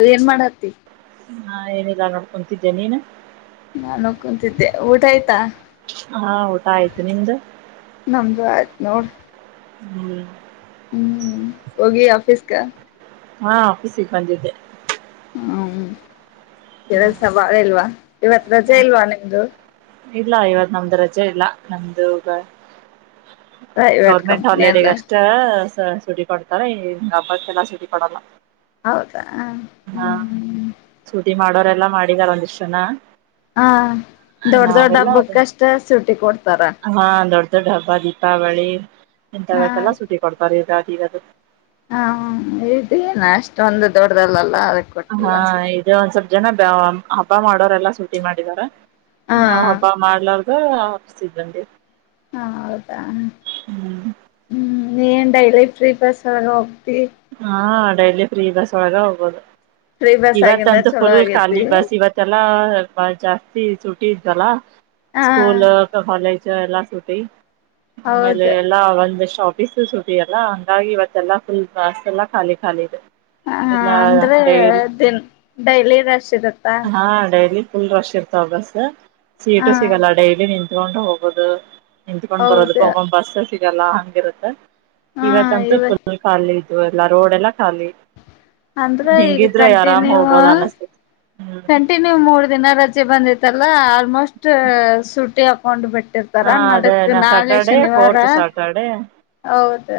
ಅದೇ ಏನ್ ಮಾಡತಿ ಹಾ ಏನಿಲ್ಲ ನೋಡ್ಕೊಂತಿದ್ದೆ ನೀನು ನಾನು ಕುಂತಿದ್ದೆ ಊಟ ಆಯ್ತಾ ಹಾ ಊಟ ಆಯ್ತು ನಿಮ್ದು ನೋಡು ಹ್ಮ್ ಹ್ಮ್ ಹೋಗಿ ಆಫಿಸ್ ಕ ಹಾ ಆಫೀಸಿಗೆ ಬಂದಿದ್ದೆ ಹ್ಮ್ ಕೆಲಸ ಭಾಳ ಇಲ್ವಾ ಇವತ್ ರಜೆ ಹ ಇಲ್ವಾ ನಿಮ್ದು ಇಲ್ಲ ಇವತ್ ನಮ್ದ್ ರಜೆ ಇಲ್ಲ ನಮ್ದುಗ ಪ್ರೈವೇಟ್ ಗೌರ್ಮೆಂಟ್ ಕಂಪ್ನಿ ಅಲ್ಲ ಹಾಲಿಡಗ ಅಷ್ಟ ಸುಟಿ ಕೊಡ್ತಾರೆ ಈ ಹಬ್ಬಕ್ಕೆಲ್ಲ ಸುಟಿ ಕೊಡಲ್ಲ ಹೌದಾ ಹ ಹ್ಮ್ ಹ್ಮ್ ಅವಡೋರೆಲ್ಲಾ ಮಾಡಿದ್ದಾರೆ ಒಂದಿಷ್ಟ ಜನ ಹಾ ದೊಡ್ ದೊಡ್ ನಾವೆಲ್ಲ ಹಬ್ಬಕ್ಕಷ್ಟ ಸುಟಿ ಕೊಡ್ತಾರ ದ ದೊಡ್ಡ ಹಬ್ಬ ದೀಪಾವಳಿ ಹ ಎಂತವೆಲ್ಲ ಸುಟ್ಟಿ ಕೊಡ್ತಾರೆಗ ಹಾ ಇದು ಏನ ಅಷ್ಟೊಂದು ದೊಡ್ಡ್ದಲ್ಲಲ್ಲ ಹಾ ಇದು ಒಂದ್ ಸ್ವಲ್ಪ ಜನ ಹಬ್ಬ ಮಾಡೋರೆಲ್ಲ ಸುಟಿ ಮಾಡಿದ್ದಾರೆ ಹಾ ನಾವ್ ಹಬ್ಬ ಮಾಡಲೋ ಹಾ ಆಫಿಸಗ ಬಂದಿ ಹ ಹೌದಾ ಹ್ಮ್ ನೀನ್ ಡೈಲಿ ಫ್ರೀ ಬಸಗ ಹಾ ಡೈಲಿ ಫ್ರೀ ಬಸ್ ಒಳಗ ಹೋಗ್ಬೋದು ಫ್ರೀ ಬಸ್ ಆಗಿಂದ ಇವತ್ತಂತೂ ಚಲೋ ಫುಲ್ ಆಗೇತಿ ಖಾಲಿ ಬಸ್ ಇವತ್ತೆಲ್ಲಾ ಜಾಸ್ತಿ ಸುಟಿ ಇದ್ದಲ್ಲ ಹಾ ಸ್ಕೂಲ್ ಕಾಲೇಜ ಎಲ್ಲಾ ಸುಟಿ ಆಮೇಲೆ ಹೌದು ಎಲ್ಲಾ ಒಂದಷ್ಟ ಆಫೀಸ್ ಸುಟಿ ಅಲ್ಲಾ ಹಂಗಾಗಿ ಇವತ್ತೆಲ್ಲಾ ಫುಲ್ ಬಸ್ ಎಲ್ಲ ಖಾಲಿ ಖಾಲಿ ಇದೆ ಹ ಹ ಇಲ್ಲ ಅಂದ್ರೆ ಡೈಲಿ ದನ್ ಡೈಲಿ ರಶ್ ಇರತ್ತಾ ಹಾ ಡೈಲಿ ಫುಲ್ ರಶ್ ಇರ್ತಾವ ಬಸ್ ಹಾ ಸೀಟು ಸಿಗಲ್ಲ ಡೈಲಿ ನಿಂತ್ಕೊಂಡು ಹೋಗೋದು ನಿತ್ಕೊಂಡ್ ಬರೋದ ಹೌದು ಒಮ್ಮೊಮ್ಮ ಬಸ್ಸ ಸಿಗಲ್ಲ ಹಂಗಿರುತ್ತ ಹಾ ಇವತ್ತಂತೂ ಇವ ಪುಲ ಕಾಲಿ ಇದು ಎಲ್ಲ ರೋಡ್ ಎಲ್ಲ ಖಾಲಿ ಅಂದ್ರ ಈಗ ಹಿಂಗಿದ್ರೆ ಆರಾಮ್ ಕಂಟಿನ್ಯೂ ಹೋಗ್ಬೋದ ಅನಸ್ತತಿ ಹ್ಮ್ ಕಂಟಿನ್ಯೂ ಮೂರ್ ದಿನ ರಜೆ ಬಂದ ಇಲ್ಲಾ ಆಲ್ಮೋಸ್ಟ್ ಸೂಟಿ ಹಾಕೊಂಡ್ ಬಿಟ್ಟ ಹಾ ಇಟ್ಟಿರ್ತಾರ ಅದೇ ನಡಕ್ ನಾ ನಾಳೆ ಸ್ಯಾಟರ್ಡೆ ಶನಿವಾರ ಫೋರ್ತ್ ಸ್ಯಾಟರ್ಡೆ ಹೌದು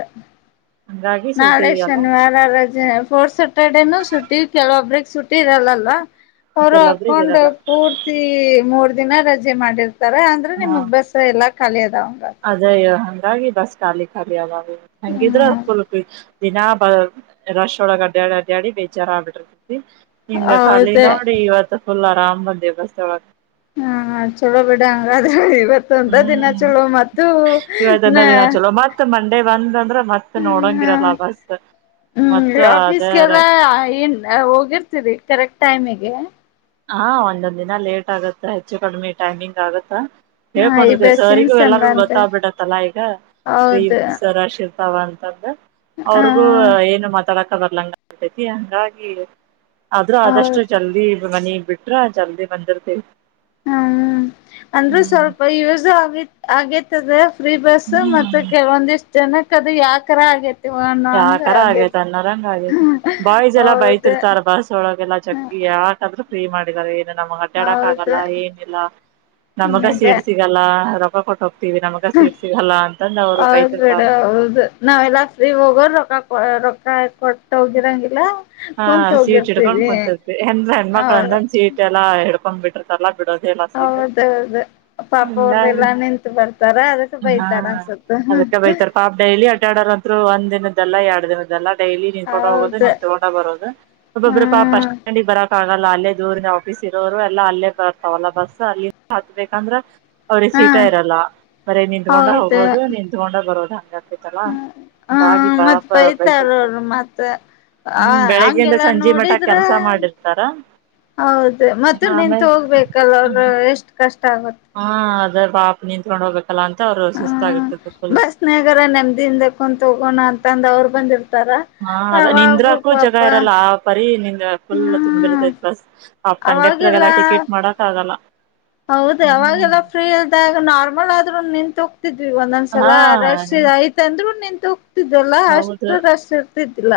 ಹಂಗಾಗಿ ನಾಳೆ ಸೂಟಿ ಅಲ್ಲ ಶನಿವಾರ ರಜೆ ಫೋರ್ತ ಸ್ಯಾಟರ್ಡೇನು ಶುಟ್ಟಿ ಕೆಲವೊಬ್ಬ್ರಿಗೆ ಸುಟ್ಟಿ ಇರಲ್ಲಲ್ಲ ಅವರು ಕೆಲವೊಬ್ರಿಗೆ ಅಕೌಂಡ್ ಇರಲ್ಲ ಪೂರ್ತಿ ಮೂರ್ ದಿನ ರಜೆ ಮಾಡಿರ್ತಾರೆ ಅಂದ್ರೆ ನಿಮ್ ಬಸ್ಸ ಎಲ್ಲಾ ಕಾಲಿದ ಅದೇ ಹಂಗಾಗಿ ಬಸ್ ಖಾಲಿ ಖಾಲಿ ಅದವ ಹ್ಮ್ ಹಂಗಿದ್ರೆಲ್ ದಿನಾ ಬ ರಶ್ ಒಳಗ ಅಡ್ಡ್ಯಾಡಿ ಅಡ್ಡ್ಯಾಡಿ ಬೇಜಾರ ಆಗ್ಬಿಡ್ರಿ ಹಂಗ ಖಾಲಿ ಹೌದ ನೋಡ್ರಿ ಇವತ್ತು ಫುಲ್ ಆರಾಮ್ ಬಂದೇ ಬಸ್ ಒಳಗೆ ಹಾ ಚಲೋ ಬಿಡಂಗಾದ್ರ ಹ್ಮ್ ನ ಇವತ್ತಂದ ದಿನ ಚಲೋ ಮತ್ತ ಮಂಡೇ ಒಂದ ಅಂದ್ರೆ ಮತ್ತೆ ನೋಡ ಇರಲ್ಲ ಹ್ಮ್ ಬಸ್ ಹ್ಮ್ ಮತ್ತ ಅದೇ ಆಫೀಸ್ಗೆಲ್ಲಾ ಏನ್ ಹೋಗಿರ್ತೀರಿ ಕರೆಕ್ಟ್ ಟೈಮಿಗೆ ಹಾ ಒಂದೊಂದ್ ದಿನ ಲೇಟ್ ಆಗತ್ತ ಹೆಚ್ಚು ಕಡಿಮೆ ಟೈಮಿಂಗ್ ಆಗತ್ತಾ ಹ ಈ ಹೇಳ್ಕೊಂಡಿರ್ತಿ ಬಸ್ಸಿನ ಸರಿಗೂ ಎಲ್ಲಾರೂ ಸಂಬಂಧ ಗೊತ್ತಾಗಬಿಟ್ಟತ್ತಲ್ಲಾ ಈಗ ಫ್ರೀ ಹೌದು ಬಸ್ ರಶ ತಾವ ಅಂತಂದ್ರ ಹ ಅವ್ರಿಗೂ ಏನು ಮಾತಾಡಕ ಬರ್ಲಂಗ ಅತೈತಿ ಹಂಗಾಗಿ ಆದ್ರೂ ಆದಷ್ಟು ಹೌದು ಜಲ್ದಿ ಮನಿಗ್ ಬಿಟ್ರ ಜಲ್ದಿ ಬಂದಿರ್ತೇವಿ ಹ್ಮ ಅಂದ್ರೆ ಹ್ಮ್ ಸ್ವಲ್ಪ ಯೂಸ್ ಆಗೇ ಆಗೇತದ ಫ್ರೀ ಬಸ್ ಮತ್ತ ಕೆಲವೊಂದ ಇಷ್ಟ ಜನಕ್ ಅದು ಯಾಕರ ಆಗೈತಿ ಯಾವಕರ ಆಗೇತಿ ಅನ್ನರಂಗ ಆಗೇತಿ ಬಾಯ್ಸ್ ಎಲ್ಲಾ ಹೌದು ಬೈತಿರ್ತಾರ ಬಸ್ ಒಳಗೆಲ್ಲಾ ಚಕ್ಕಿ ಯಾಕಾದ್ರ ಫ್ರೀ ಮಾಡಿದ್ದಾರೆ ಏನು ನಮ್ಗ್ ಅಡ್ಡಾಡಕ್ ಆಗಲ್ಲ ಹೌದು ಏನ ಇಲ್ಲ ನಮಗ ಸೀಟ್ ಸಿಗಲ್ಲ ಕೊಟ್ಟ ಹೋಗ್ತಿವಿ ನಮಗ ಸೀಟ್ ಸಿಗಲ್ಲ ಅಂತಂದ ಅವ್ರು ಹೌದ್ಬೀಡ ಬೈತಿರ್ತಾರ ಹೌದು ನಾವೆಲ್ಲ ಫ್ರೀ ಹೋಗ ರು ರಕ್ಕಾ ರಕ್ಕಾ ಎ ಕಟ್ಟ ಹೊಗಿರಾಂಗಿಲ್ಲಾ ಹಾ ಸೀಟ್ ಹ ಇಡ್ಕೊಂಡ್ ಕುಂತರ್ತಿ ಹೆಂದ ಹೆಣ್ಮಕ್ಳ ಅವರು ಅಂದಂದ ಸೀಟ್ ಎಲ್ಲಾ ಹಿಡ್ಕೊಂಡ್ ಬಿಟ್ಟಿರ್ತಲ್ಲ ಹೌದೌದು ಪಾಪ ಅವ್ರ ಹಂಗಾಗಿ ಎಲ್ಲಾ ನಿಂತು ಬರ್ತಾರ ಅದಕ್ಕೆ ಹಾ ಬೈತಾರ ಅನ್ಸತ್ತು ಅದಕ್ಕೆ ಬೈತಾರ ಪಾಪ್ ಡೈಲಿ ಆಡ್ಡ ಆಡಾರ ಅಂತರು ಒಂದ್ ದಿನ ಇದೆಲ್ಲ ಎರ್ದೇದೆಲ್ಲ ಡೈಲಿ ನೀನ್ಕಡ ಹೋಗುದು ಹೌದು ನೀನ್ ತಗೊಂಡ ಒಬ್ಬೊಬ್ಬ್ರ ಪಾಪ್ ಹ್ಮ್ ಬಸ್ಟಂಡಿಗೆ ಬರಕ್ಕಗಲ್ಲ ಅಲ್ಲೇ ದೂರಿನ ಆಫೀಸ್ ಇರೋರು ಎಲ್ಲ ಅಲ್ಲೇ ಬರ್ತಾವಲ್ಲ ಬಸ್ ಸರಿ ಹತ್ಬೇಕಂದ್ರ ಅವ್ರಿಗೆ ಸೀಟ ಹಾ ಇರಲ್ಲ ಬರೀ ನಿತ್ಕೊಂಡ ಹೋಗೂದು ನಿತ್ಕೊಂಡ ಬರೋದ ಹ್ಮ ಹ್ಮ ಮತ್ತ ಬೈತಾರ ಬೈತಿರ್ತಾರ ಅವರು ಮತ್ತ ಹ ಹ್ಮ್ ಬೆಳಗ್ಗಿಂದ ಹಂಗೆಲ್ಲಾ ಸಂಜೆ ಮಠ ನೋಡಿದ್ರ ಕೆಲ್ಸ ಮಾಡಿರ್ತಾರ ಹೌದ ಮತ್ತ ನಿಂನ್ತ್ ಆಮೇಲೆ ಹೋಗ್ಬೇಕಲ್ಲ ಅವರು ಎಷ್ಟ ಕ ಹಾ ಅದ್ರ ಪಾಪ ನೀನ್ ತೊಗೊಂಡ್ ಹೋಗ್ಬೇಕು ಅಲ್ಲ ಅಂತ ಅವ್ರು ಹ್ಮ ಸುಸ್ತಾಗಿರ್ತತಿ ಫುಲ್ ಬಸ್ನಾಗರ ನೆಮ್ದಿಂದ ಕುಂತ ಹೋಗೋಣ ಅಂತಂದ ಅವ್ರು ಬಂದಿರ್ತಾರ ಹಾ ಅದ ಅವಾಗೂ ನಿಂದ್ರಕೂ ಜಗ ಪಾಪ ಇರಲ್ಲ ಆ ಪರಿ ನಿ ಫುಲ್ ತುಂಬಿ ಹ್ಮ್ ಇರ್ತೈತ್ ಬಸ್ ಆ ಕಂಡಕ್ಟರ್ಗೆಲ್ಲ ಟಿಕೆಟ್ ಮಾಡಕ್ ಆಗಲ್ಲ ಹೌದ ಹ್ಮ್ ಅವಾಗೆಲ್ಲ ಫ್ರೀ ಇಲ್ದ ಆಗ ನಾರ್ಮಲ್ ಆದ್ರೂ ನಿಂತು ದಿವಿ ಹಾ ಒಂದೊಂದ್ಸಲ ರಷ್ ಆಯ್ತಂದ್ರು ನಿಂತು ಇತಲ್ಲ ಹೌದು ಅಷ್ಟು ರಷು ಇರ್ತಿದ್ದಿಲ್ಲ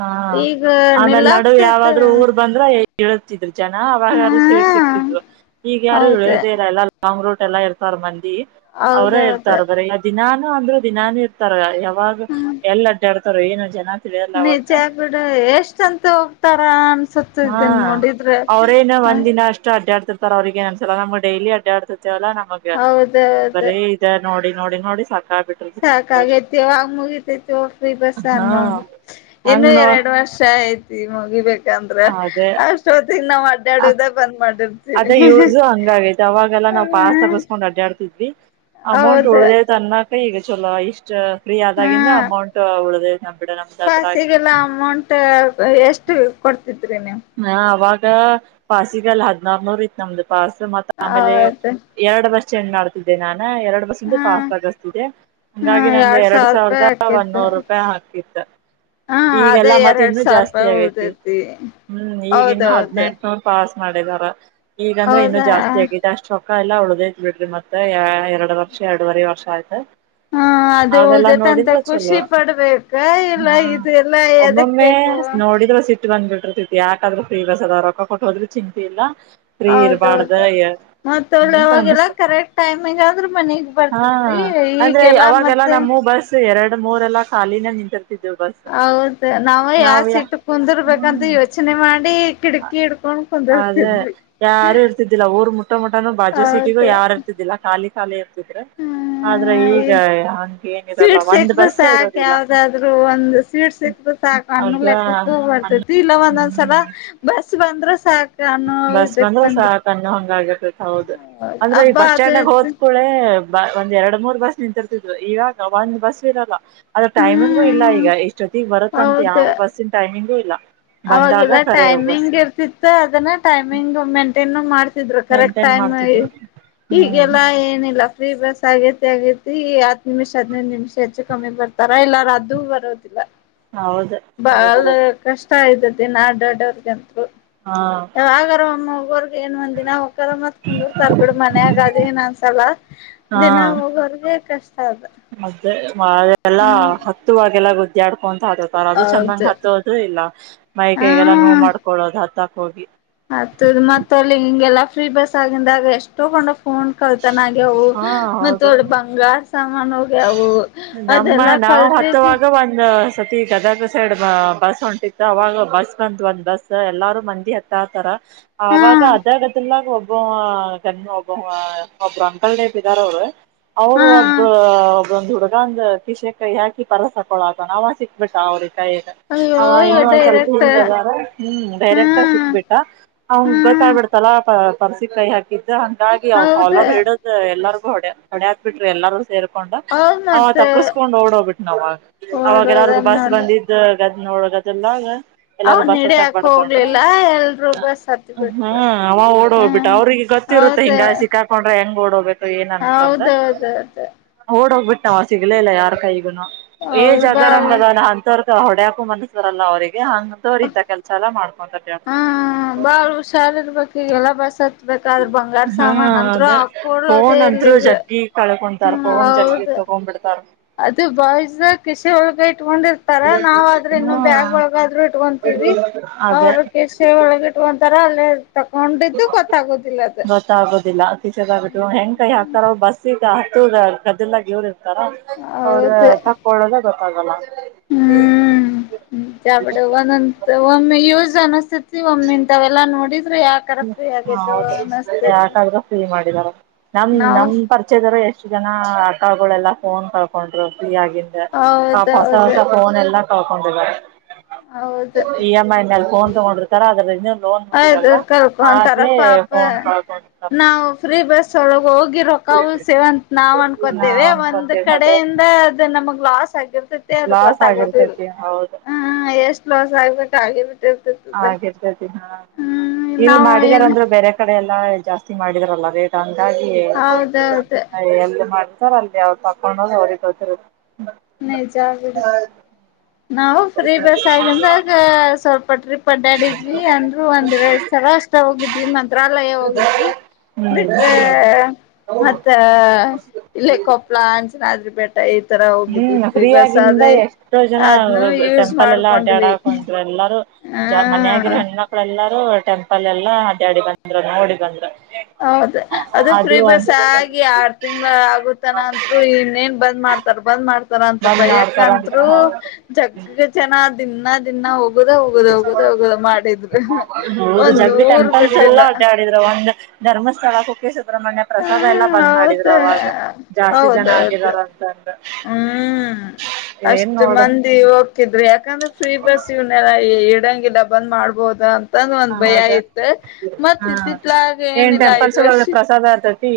ಹಾ ಈಗ ಆಮೇಲೆ ನಡು ನಿಲ್ಲಾಕ್ಸೈತ ಯಾವ್ದಾದ್ರು ಊರ್ ಬಂದ್ರ ಇಳುತ್ತಿದ್ರು ಜನ ಹಾ ಅವಾಗಾರು ಸೀಟ ಸಿಕ್ತಿದವು ಈಗ ಯಾರು ಹೌದ ಇಳಿಯೋದೇ ಇಲ್ಲ ಎಲ್ಲ ಲಾಂಗ್ ರೂಟ್ ಎಲ್ಲಾ ಇರ್ತಾರ ಮಂದಿ ಅವರೇ ಹೌದೌದು ಇರ್ತಾರ ಬರ ದಿನಾ ಅಂದ್ರೆ ದಿನಾನ ಇರ್ತಾರ ಯಾವಾಗ ಎಲ್ ಅಡ್ಡಾಡ್ತಾರ ಏನು ಜನ ತಿಳಿಯಲ್ಲ ಒಟ್ಟ ನೀಜ ಬಿಡ ಎಷ್ಟಂತೂ ಹೋಗ್ತಾರ ಹಾ ಅನ್ಸತ್ತದನ್ ನೋಡಿದ್ರೆ ಅವ್ರೇನ ಹ ಒಂದ್ ದಿನ ಅಷ್ಟು ಅಡ್ಡಾ ಆಡ್ತಿರ್ತಾರ ಅವ್ರಿಗೇನ್ಂದಸಲ ನಮ್ಗೆ ಡೈಲಿ ಅಡ್ಡಾಡ್ತಿರ್ತ ವಲ್ಲ ನಮಗ ಹೌದೌದು ಬರೀ ಇದ ನೋಡಿ ನೋಡಿ ನೋಡಿ ಸಾಕಾ ಸಾಕಾಗೈತಿ ಯಾವಗ ಮುಗಿತೈತಿ ಫ್ರೀ ಬಸ್ ಅ ಹಾ ಇನ್ನು ಹಂಗ್ ನೋ ಎರಡು ವರ್ಷ ಐತಿ ಮುಗಿಬೇಕು ಂದ್ರ ಅದೇ ಅಷ್ಟ ಹೊತ್ತಗ್ ನಾವ್ ಆ ಅಡ್ಡಾಡುದ ಬಂದ್ ಮಾಡಿರ್ತೀವಿ ನಾವು ಪಾಸ್ ತಸ್ಕೊಂಡ್ ಅಡ್ಡಾಡ್ತಿದ್ವಿ ಅಮೌಂಟ್ ಹೌದ ಉಳಿತದ ತನ್ನ ಈಗ ಚೊಲೋ ಇಷ್ಟ್ ಫ್ರೀ ಆದಾಗಿಂದ ಅಮೌಂಟ್ ಉಳ್ದ ಫಾಸಿಗೆಲ್ಲ ಅಮೌಂಟ್ ಎಷ್ಟು ಕೊಡ್ತತಿದ್ರಿ ನೀ ಹ ಅವಾಗ ಫಾಸಿಗೆಲ್ಲ ಹದ್ನಾರ ನೂರ್ ಇತ್ ನಮ್ದು ಪಾಸ್ ಮತ್ತ ಆಮೇಲೆ ಹೌದು ಎರಡು ಬಸ್ ಚೆಂಜ ಮಾಡ್ತಿದ್ದೆ ನಾನು ಎರಡು ಬಸ್ಂದು ಹಾ ಪಾಸ್ ತಗಿಸತಿದೆ ಹಾ ಹಂಗಾಗಿ ನಂದು ಎರಡ್ ಸಾವಿರ ರೂಪಾಯಿ ಸಾವಿರದ ಆಕೇತ್ ಒಂದೂರು ರೂಪಾಯಿ ಹಾಕತಿತ್ತು ಹಾ ಈಗೆಲ್ಲ ಅದೇ ಎರಡ್ ಮತ್ತಿಂದನು ಸಾವಿರ ಜಾಸ್ತಿ ರೂಪಾಯಿ ಆಗತಿ ಉಳ್ದೈತಿ ಹ್ಮ್ ಈಗ ಇನ್ನು ಹೌದೌದು ಹದ್ನೆಂಟನೂರು ಪಾಸ್ ಮಾಡಿದಾರ ಈಗಂದ್ರೆ ಇನ್ನು ಹೌದಾ ಜಾಸ್ತಿ ಆಗಿದೆ ಅಷ್ಟ ಅಕ್ಕ ಎಲ್ಲ ಉಳಿದೈತಿ ಬಿಡ್ರಿ ಮತ್ತೆ ಎರಡು ವರ್ಷ ಎರಡುವರೆ ವರ್ಷ ಆಯ್ತ. ಹಾ ಅದು ಅವೆಲ್ಲಾ ಜೊತೆ ಅಂತ ನೋಡಿದ್ರ ಖುಷಿ ಚಲೋ ಪಡುಬೇಕ ಇಲ್ಲ ಹಾ ಇದು ಎಲ್ಲಾ ಎದಕ್ ಬೇಕು. ಬಂದ್ ಬಿಟ್ಟಿರ್ತಿತಿ ಯಾಕದ್ರೂ ಫ್ರೀ ಬಸ್ಸು ರೊಕ್ಕ ಕೊಟ್ಟು ಹೋದ್ರೆ ಚಿಂತೆ ಇಲ್ಲ ಫ್ರೀ ಇರಬಾರ್ದು ಹೌದೌದು ಏ ಮತ್ತ ಒಳ್ಳೆ ಅವಾಗೆಲ್ಲ ಕರೆಕ್ಟ್ ಟೈಮಿಂಗ್ ಆದ್ರೆ ಮನಿಗ್ ಹಾ ಬರ್ತಿದ್ರೀ ಅಂದ್ರೆ ಈಗೆಲ್ಲ ಅವಾಗೆಲ್ಲಾ ಮತ್ತೆ. ನಮ್ಮೂ ಬಸ್ ಎರಡು ಮೂರ ಎಲ್ಲಾ ಖಾಲಿನ ನಿಂತ ಹೌದು ನಾವು ಯಾವ ಸೀಟ್ ಕುಂದಿರ್ ಬೇಕಂತ ಯೋಚನೆ ಮಾಡಿ ಕಿಟಕಿ ಹಿಡ್ಕೊಂಡ್ ಅದೇ ಕುಂದರ್ತಿದ್ವಿ ಯಾರು ಇರ್ತಿದ್ದಿಲ್ಲ ಊರ್ ಮುಟ್ಟ ಮುಟ್ಟಾನೂ ಬಾಜು ಹೌದ ಸೀಟಿಗೂ ಯಾರ ಹಾಲು ಇರ್ದಿತ್ತಿಲ್ಲ ಖಾಲಿ. ಕುತರಾ ಹ್ಮ ಸೀಟ್ ಒಂದ್ ಸಿಕ್ರ ಬಸ್ ಸಾಕ ಇರೋದಿಲ್ಲ ಯಾವದಾದ್ರು ಒಂದು ಸೀಟ ಸಿಕ್ ಸಾಕು ಅಣ್ಣು ಅದ ಲೆಕ್ಕಕ್ಕ ಬರ್ತತಿ ಇಲ್ಲ ಹ್ಮ್ ಒಂದೊಂದ್ಸಲ ಬಸ್ ಬಂದ್ರೆ ಸಾಕು. ಬಸ್ ಬಂದ್ರೆ ಸಾಕು ಅನ್ನೋ ಹಂಗ ಆಗೈತಿ ಹೌದು. ಅಂದ್ರೆ ಈ ಹಬ್ಬ ಬಸ್ ಅದು ಸ್ಟ್ಯಾಂಡ್ಗ ಇದು ಹೋದ್ಕೂಳೆ. ಬ ಒಂದ್ ಎರಡ್ ಮೂರ್ ಬಸ್ ನಿಂತಿರ್ತಿದ್ವು ಇವಾಗ ಒಂದ್ ಬಸ್ ಇರಲ್ಲ. ಅದ ಟೈಮಿಂಗು ಇಲ್ಲ ಹ್ಮ್ ಈಗ ಎಷ್ಟೊತ್ತಿಗೆ ಬರುತ್ತಂತ ಯಾವ ಹೌದು ಬಸ್ಸಿನ ಟೈಮಿಂಗು ಇಲ್ಲ. ಅವಾಗೆಲ್ಲ ಬಂದಾಗಕರೆ ಬಸ್, ಟೈಮಿಂಗ್ ಇರ್ತಿತ್ತ ಅದನ್ನ ಟೈಮಿಂಗ್ ಮೇಂಟೈನ್ ಮಾಡ್ತಿದ್ರು ಕರೆಕ್ಟ್ ಮೇಂಟೈನ್ ಟೈಮ್ ಮಾಡ್ತಿದ್ರು ಹ್ಮ್ ಈಗೆಲ್ಲಾ ಏನಿಲ್ಲ, ಫ್ರೀ ಬಸ್ ಆಗೇತಿ ಆಗೇತಿ ಹತ್ತು ನಿಮಿಷ ಹದಿನೈದು ನಿಮಿಷ ಹೆಚ್ಚು ಕಮ್ಮಿ ಬರ್ತ ತರ ಇಲ್ಲಾರ ಅದುೂ ಬರೋದಿಲ್ಲ. ಹೌದು ಅದು ಬಾಳ ಬರೋದು ಕಷ್ಟ ಇದೆ ದಿನ ದೊಡ್ಡವರಿಗಂತೂ ಹಾ ಯಾವುಗರಮ್ಮೂ. ಏನ್ ಒಂದ್ ದಿನ ಹೋಕಾರ ಮತ್ ಕುಂದುರ್ತಾರ್ ಬಿಡು ಮನ್ಯಾಗಾ ಅದು ಏನ್ ಅಂದ್ಸಲ. ದಿನ ಹಾ ಹೋಗೋರ್ಗೆ ಕಷ್ಟ ಅದು. ಅದೆಲ್ಲಾ ಹತ್ತುವಾಗೆಲ್ಲ ಗುದ್ದ್ಯಾ ಆಡ್ಕೊಂಡು. ತಾರೆ ಅದು ಚಂದಂಗ್ ಹೌದು ಹತ್ತೋದು ಇಲ್ಲ ಮೈ ಕೈಗೆಲ್ಲಾ ನೋವು ಮಾಡ್ಕೊಳ್ಳೋದು ಹತ್ತಕ್ ಹೋಗಿ. ಅತ್ತದ್ದು ಮತ್ತೆ ಅಲ್ಲಿ ಹಿಂಗೆಲ್ಲಾ ಫ್ರೀ ಬಸ್ ಆಗಿಂದಾಗೆ ಎಸ್ಟ್ ತೊಗೊಂಡು ಹೋಗ್. ಫೋನ್ ಕಳ್ತಾನ ಆಗ್ಯವು ಹಾ ಹೌದು. ಮತ್ತೆ ಬಂಗಾರ ಸಾಮಾನು ಹೋಗ್ಯವು. ನಮ್ಮ ಅದೆಲ್ಲಾ ನಾವು ಕಳ್ರಿಗೆ ಹತ್ತುವಾಗ ಬಂದು. ಸತಿ ಗದಗ ಸೈಡ್ ಬಸ್ ಹೊಂಟಿತ್ತು ಅವಾಗ ಬಸ್ ಬಂತು ಒಂದ್ ಬಸ್ ಎಲ್ಲಾರೂ ಮಂದಿ ಹತ್ತ ಹತರ. ಹಾ ಆವಾಗ ಆದಾಗ ಅದಿಲ್ಲ [unintelligible] ಒಬ್ ಅಂಕಲ್ ರೇಪ್ ಇದಾರ ಅವರು ಅವರು ಹಾ ಒಬ್ಬ ಒಬ್ಬಂದು ಹುಡ ಒಂದು ಕಿಶೆಗೆ ಕೈ ಹಾಕಿ ಪರಸು ತಕೋಳನದವ ಸಿಕ್ಬಿಟ್ಟ ಅವ್ರಿಗೆ. ಕೈಗ ಅಯ್ಯೋ ಅವ ಇನ್ನುವನ್ನ ಸ್ವಲ್ಪ ಡೈರೆಕ್ಟ್ ನಿಂತವಾರ ಹ್ಮ ಡೈರೆಕ್ಟ್ ಹ್ಮ್ ಸಿಕ್ಬಿಟ್ಟ ಅವನು ಗೊ ಹ್ಮ್ ತಾಗ್ಬಿಡು ತಲಕ ಪರ್ಸಿ ಕೈ ಹಾಕಿದ್ದ ಹಂಗಾಗಿ ಅವ್ ಹೌದ ಫಾಲೋರ್ ಹಿಡುದು ಎಲ್ಲರಿಗೂ ಹೊಡೆಯಾಕ್ ಬಿಟ್ರು ಎಲ್ಲಾರೂ ಸೇರ್. ಕೊಂಡ ಹೌದ್ ಅವ ಮತ್ತ ತಪ್ಪಿಸ್ಕೊಂಡ್ ಓಡೋಗು ಬಿಟ್ನ ನವಾಗೂ ಓಡೋದ ಅವಾಗೆಲ್ಲರ್ಗೂ ಬಸ್ಸು ನೋಡ ಬಂದಿದ್ದು. ಗದ್ ನೋಡದುಗಯೆಲ್ಲ ಎಲ್ಲರೂ ಅವನ್ ಬಸ್ ಹತ್ತಾಗ ಹಿಡಿಯಾಕ ಬಡ್ಕೊಂಡ್ರು ಹೋಗ್ಲಿಲ್ಲ ಎಲ್ರೂ ಬಸ್ ಹತ್ತಿ ಅಯ್ಯೋ ಬಿಟ್ರ ಅವ ಓಡ್ ಹೋಗ್ಬಿಟ್ಟ ಹ್ಮ ಅವ್ರಿಗೆ ಗೊತ್ತು ಇರುತ್ತೆ ಹೌದ ಹಿಂಗ ಸಿಕ್ಕಾಕೊಂಡ್ರೆ ಹೆಂಗ ಏನಂತಂದ ಹೌದೌದೌದು ಓಡೋಗ್ಬಿಟ್ಟ ಅವ ಸಿಗ್ಲೇ ಇಲ್ಲ ಯಾರ ಕೈಗುನು. ಹೌದು ಬಾಳ ಏಜುಆದರಂಗಇದನ ಅಂತವರಿಗೆ, ಹೊಡ್ಯಾಕು ಮನಸ್ಸು ಬರಲ್ಲ ಅವ್ರರಿಗೆ ಅಂತವ್ರು ಇಂತ ಕೆಲ್ಸ ಎಲ್ಲ ಮಾಡ್ಕೊಂ ಹ ಬಾಳ ಹುಷಾರ ಇರರ್ಬೇಕು ಈಗೆಲ್ಲ ಬಸ್ ಹತ್ಬೇಕಾದ್ರ್ ಬಂಗಾರ ಸಾಮಾನು ನಂತರ ಹಾಕೊಳ್ಳೋದೆ. ದ್ರೂ ಜಗ್ಗಿ ಕಳ್ಕೊಂತಾರೆ ತಗೊಂಡ್ ಜಗ್ಗಿ ತೊಗೊಂಡ್ ಬಿಡು ಅದು ಬಾಸ್ರ ಕಸ ಉಳಿದೈತಿ. ಇಟ್ಕೊಂಡಿರ್ತಾರ ನಾವು ಆದ್ರೆ ಇನ್ನೊ ಬ್ಯಾಗ್ ಒಳಗಾದ್ರು ಇಟ್ಕೊಂತೀವಿ. ಅದೇ ಅವರು ಕಿಸೆ ಒಳಗಿಟ್ಕೊಂತರ ಅಲ್ಲೇ ತಕೊಂಡಿದ್ದು ಗೊತ್ತಾಗೋದಿಲ್ಲ ಅದು. ಗಿಲ್ಲ ಕಿಸೇದಾಗ್ ಇಟ್ಕೊಂಡು ಹೆಂಗ್ ಕೈ ಹಾಕ್ತಾರೊ ಬಸ್ಸಗೆ ಹತ್ತೊ ಗದ್ದಲ್ದಾಗ ಇವ್ರು. ತರ ಅವರದ ತಕ್ಕೊಳೋದೆ ಗೊತ್ತಾಗಲ್ಲ. ಹ್ಮ್ಮ್ಮ್ಮ್ಮ್ ಚಾವುಂಡವ ನಂತೂ ಒಮ್ಮೆಯೂಸ್ ಅನಿಸ್ತಿತೆ. ಒಮ್ಮಿಂತಾವೆಲ್ಲಾ ನೋಡಿದ್ರೆ ಯಾಕರ ಫ್ರೀ ಆಗೇದೋ ಹೌದು ಅನಿಸ್ತೈತಿ. ಯಾಕಾದ್ರೂ ಫ್ರೀ ಮಾಡಿದಾರ ನಮ್ ನಮ್ ಪರಿಚಯದವರೇ. ಎು ಜನ ಅಕ್ಕಾಗಳೆಲ್ಲಾ ಫೋನ್ ಕಳ್ಕೊಂಡ್ರು ಫ್ರೀ ಆಗ ಆ ಹೊಸ ಹೊಸ ಹೌದೌದು ಫೋನ್ ಎಲ್ಲಾ ತಕೊಂಡಿದ್ದಾರೆ ಹೌದು ಇ ಎಮ್ ಐ ಮೇಲ್ಲಿ ಫೋನ್ ತಗೊಂಡಿರ್ತಾರ ಅದ್ರಿಂದ ಆಯ್ದುು ಕರ್ಕೊಂತಾರ ಪಾಪ ಫೋನ್ ಕಳ್ಕೊಂಡಿರ್ತಾರ ನಾವು ಫ್ರೀ ಬಸ್ ಒಳಗೆ ಹೋಗಿ ರೊಕ ಉಲ್ಸೇವಂತ ನಾವು ನಾವ್ ಅನ್ಕೋತೇವಿ ಒಂದ್ ಅನ್ಕೊಂತೀವಿ ಅದೇ ಕಡೆಯಿಂದ ಅದು ನಮಗ್ ಲಾಸ್ ಆಗಿರ್ತೈತಿ ಅದು ಲಾಸ್ ಗೊತ್ತಾಗೋದ ಇಿಲ್ಲ ಆಗಿರ್ತೈತಿ ಹೌದು ಹ್ಮ್ ಎಷ್ಟ್ ಲೋಸ್ ಆಗ್ಬೇಕ ಆಗರ್ಬ ಹಾಗರ್ತತಾ ಹ್ಮ್ ಇಲ್ ನಾವು ಏನು ಮಾಡಿದಾರಂದ್ರೆ ಬೇರೆ ಕಡೆ ಎಲ್ಲಾ ಜಾಸ್ತಿ ಮಾಡಿದರಲ್ಲ ರೇಟ್ ಹಂಗಾಗಿ ಹೌದೌದು ಸರ್ ಅಲ್ಲಿ ಅವ್ ತಕೊಂಡೋ್ ಅವ್ರಿಗೆ ಗದ ನಿಜ ಆಡ ನಾವು ಫ್ರೀ ಬಸ್ ಆಗಂದಾಗ ಸ್ವಲ್ಪ ಪಟ್ರಿ ಪಡ್ಾಡಿದ್ವಿ ಅಂದ್ರು ಒಂದ್ ಎರಡ್ ಸಲ ಅಷ್ಟ ಹೋಗಿದ್ವಿ ಮಂತ್ರಾಲಯ ಹೋಗಿದ್ವಿ ಹ್ಮ್ ಬಿಟ್ರೆ ಮತ್ತ ಇಲ್ಲೇ ಕೊಪ್ಳ ಅನ್ಚನಾದ್ರಿ ಬಿಟ್ರ ಈ ತರ ಹೋಗಿ ಹ್ಮ ಫ್ರೀ ಆಗಿಂದ ಎಷ್ಟೋ ಜನ ಅದ್ನು ಯೂಸ್ ಟೆಂಪಲ್ ಎಲ್ಲಾ ಮಾಡ್ಕೊಂಡ್ವಿ ಅಡ್ಡಾಡಕು ಅಂತ ಎಲ್ಲಾರ ಜ ಮನ ಆಗಿರೋ ಹ ಹೆಣ್ಣ್ಮಕ್ಳ ಎಲ್ಲಾರೂ ಟೆಂಪಲ್ ಎಲ್ಲಾ ಅಡಿ ಅಡಿ ಬಂದ್ ನೋಡಿ ಬಂದ್ ಹೌದ ಅದು ಫ್ರೀ ಬಸ್ ಆಗಿ ಆರ್ ತಿಂಗ್ಳ ಆಗತನ ಅತ್ರು ಇನ್ನೇನ್ ಬಂದ್ ಮಾಡ್ತಾರಬ ್ ಮಾಡ್ತಾರ ಅಂತ ಬಂದ್ ನೋಡ್ತಾರಂತ ಬಯಕತ್ರು ಹೌದು ಜಗ್ಗ ಜನ ದಿನಾ ದಿನಾ ಹೋಗುದ ಹೋಗುದ ಹೋಗುದ ಹೋಗುದ ಮಾಡಿದ್ರು ಒಂದ ಊರ್ ಬಿಡ್ಲಿಲ್ಲ ಾಡಿದ್ರ ಒಂದು ಧರ್ಮಸ್ಥಳಕ್ಕೆ ಸುಬ್ರಹ್ಮಣ್ಯ ಪ್ರಸಾದ ಎಲ್ಲಾ ಹ್ಮ್ ಬಂದ್ ಮಾಡಿದರು ಹೌದ ಅವಾಗ ಜಾಸ್ತಿ ಜನ ಹೌದೌದು ಆಗಿದಾರ ಅಂತಂದ್ರ ಹ್ಮ್ ಅಷ್ಟ್ ಮಂದಿ ಹೋಗ್ಕಿದ್ರೆ ಯಾಕಂದ್ರೆ ಸ್ವೀ ಬಸ್ ಇವ್ನಲ್ಲ ಇಡಂಗಿಲ್ಲ ಬಂದ್ ಮಾಡ್ಬಹದ ತಂದ ಒಂದ್ ಭಯ ಅದ ಆಯ್ತ್ ಹಾ ಮತ್ತತ್ತಿತ್ಲ ಆಗ ಏನಿಲ್ಲ ಐದ್ ವರ್ಷ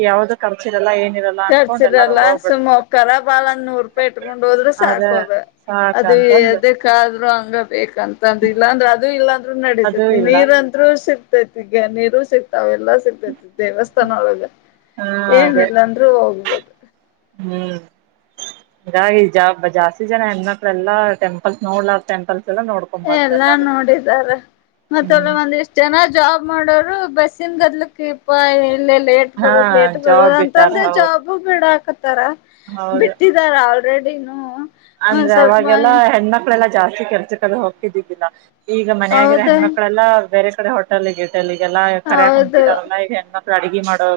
ಯಾವ್ದ ಖರ್ಚಿರಲ್ಲ ಏ ಕರ್ಚಿರಲ್ಲ ಸುಮ್ಮ ಒಕ್ಕಾರ ಬಾಳಂದ್ ನೂರ್ ರೂಪಾಯಿ ಇಟ್ಕೊಂಡ್ ಹೋದ್ರೆ ಅದ ಸಾಕೋದ ಅದು ಸಾಕಂತಂದ ಅದಕ್ಕಾದ್ರರು ಹಂಗ ಬೇಕಂತಂದ ಇಲ್ಲಾ ಅಂದ್ರೆ ಅದು ಇಲ್ಲಾಂದ್ರೂ ಅದು ನಡಿತೈತಿ ಇಲ್ಲ ನೀರ ಅಂದ್ರೂ ಸಿಕ್ತೈತಿಗ ನೀರು ಸಿಕ್ತ ಅವೆಲ್ಲಾ ಸಿಗ್ತೈತಿ ದೇವಸ್ಥಾನ ಒಳಗೆ ಹಾ ಅದೇ ಏನಿಲ್ಲಂದ್ರ ಹೋಗ್ಬೋದು ಹಾಗಾಗಿಾ ಜಾಸ್ತಿ ಜನ ಹೆಣ್ಮಕ್ಳ ಎಲ್ಲಾ ಟೆಂಪಲ್ ನೋಡ್ಲ ಟೆಂಪಲ್ ಎಲ್ಲಾ ನೋಡಿದಾರ ಮತ್ತ ಒಂದ್ ಇಷ್ಟ್ ಜನ ಜಾಬ್ ಮಾಡೋರು ಬಸ್ಸಿನ ಗದ್ಲಕ್ ಇ ಇಲ್ಲ ಲೇಟ್ ಹಾ ಬರೋದು ಲೇಟ್ ಜಾಬ್ ಬರೋದು ಬಿಟ್ಟಾರ ಅಂತಂದ್ರೆ ಹೌದು ಜಾಬು ಬೇಡ ಹಾಕತ್ತಾರ ಹೌದು ಬಿಟ್ಟಿದಾರ ಅವರು ರೆಡಿನು ಅಂದ್ರೆ ಅವಾಗೆಲ್ಲಾ ಹೆಣ್ಮಕ್ಳೆಲ್ಲಾ ಜಾಸ್ತಿ ಕೆಲ್ಸಕ್ಕದು ಹೋಗ್ತಿದ್ದಿದ್ದಿಲ್ಲ ಈಗ ಮನ ಆಾಗಿರೋ ಹೌದ ಹೆಣ್ಮಕ್ಳೆಲ್ಲಾ ಬೇರೆ ಕಡೆ ಹೋಟೆಲ್ಗ ಇಟೆಲ್ಲಿ ಈಗೆಲ್ಲಾ ಕರೆಯಕ್ ಕುಂದ್ ಹೌದು ಬಿಿಟಾರಲ್ಲ ಈಗ ಹೆಣ್ಮಕ್ ಅಡುಿಗೆ ಮಾಡೋ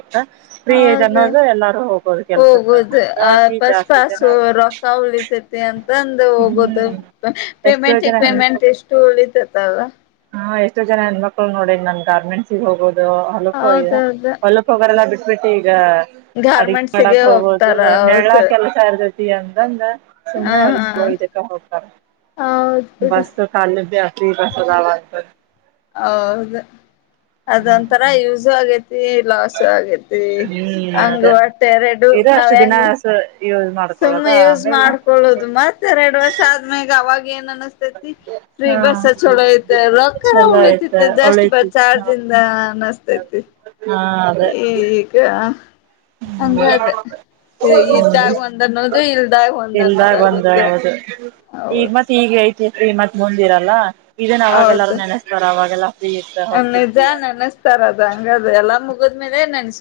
ಪ್ರೀದು ಹೌದು ಅನ್ನೋದು ಎಲ್ಲಾರು ಹೋಗೋದು ಕೆಲ್ಸಕ್ಕೆ ಹೋಗುದು ಆ ಹಂಗಾಗಿ ಜಾಸ್ತಿ ಜನ ಅಂತಂದ ಹೋಗೋದು ಹ್ಮ್ ಎಷ್ಟೋ ಪೇಮೆಂಟ್ ಜನ ಪೇಮೆಂಟ್ ಎಷ್ಟು ಉಳಿತತಲ್ಲ್ಲ ಹ ಎಷ್ಟೋ ಜನ ಹೆಣ್ಮಕ್ಳು ನೋಡ ನನ್ ಗಾರ್ಮೆಂಟ್ಸ್ಿಗೆ ಹೋಗೋುದು ಹಲಪ ಹೌದೌದು ಹೊಲಪ್ ಹೋಗರೆಲ್ಲಾ ಬಿಟ್ಟ ಬಿಿಟ್ಟಿ ಈಗ ಅಡ್ಗೆ ಗಾರ್ಮೆಂಟ್ಸಿಗೆ ಮಾಡಕ್ ಹೋಗಬೋದು ಹೋಗ್ತಾರ ನೆಳ್ಳಾ ಹೌದು ಕೆಲ್ಸ ಇರ್ತೈತಿ ಅಂದಂದ ಹಾ ಸುಮ್ನೆ ಎಲ್ಲ ಇದಕ್ಕ ಹೋಗ್ತಾರ ಹೌದ್ ಬಿಡು ಬಸ್ ಕಲ್ ಬಾಸ ಬಸದವ ಹೌದು ಅದೊಂಂತರ ಯೂಸ ಆಗೇ ಲಾಸ್ ಆಗೇತಿ ಹ್ಮ್ ಹಂಗ ಅದೇ ಒಟ್ಟ ಎರಡು ಇದು ನಾವ್ ಅಷ್ಟು ದಿನ ಹೆಂಗ್ ಯೂಸ್ ಸುಮ್ಮ ಮಾಡ್ಕೊಳದ ಯೂಸ್ ಆಮೇಲೆ ಮಾಡ್ಕೊಳ್ಳುದು ಮತ್ತೆ ಎರಡ್ ವರ್ಷ ಆದ್ಮ್ಯಾಗ ಅವಾಗ ಏನ್ ಅನತತಿ ಫ್ರೀ ಹಾ ಬಸ್ ಚ ರೊಕ್ಕ ಚಲೋ ಉಳತಿ ಆಯ್ತ ಜಸ್ಟ್ ಬ ಒಳ್ಳೈತಿ ಚಾರ್ ನಾ ನಸ್ತ ತಿ ಹಾ ಅದೇ ಈಗ ಹಂಗ ಅದ ಇದ್ದಾಗ ಒಂದ್ ಅನ್ನೋದು ಇಲ್ದಾಗ ಒಂದ್ ಇಲ್ದಾಗ ಒಂದ ಅನ್ನೋದಾಗುತ್ತೆ ಹೌದು ಹೌದು. ಈಗ ಮತ್ ಈಗ ಐತಿ ಮತ್ ಮುಂದಿರಲ್ಲ ಇದೇನ್ ಅವಾಗೆಲ್ಲಾರೂ ಹೌದು ನೆನೆಸ್ತಾರ ಅವಾಗೆಲ್ಲ ನಿಜ ನೆನಸ್ತಾರ ಅದ ಹಂಗದು ಎಲ್ಲಾ ಮುಗಿದ್ಮೇಲೆ ನೆನ್ಸ್ತ.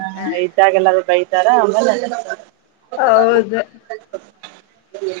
ಹಾ ಇದ್ದಾಗೆಲ್ಲಾರೂ ಬೈತಾರ ಆಮೇಲೆ. ಹೌದು ಹ [inaudible]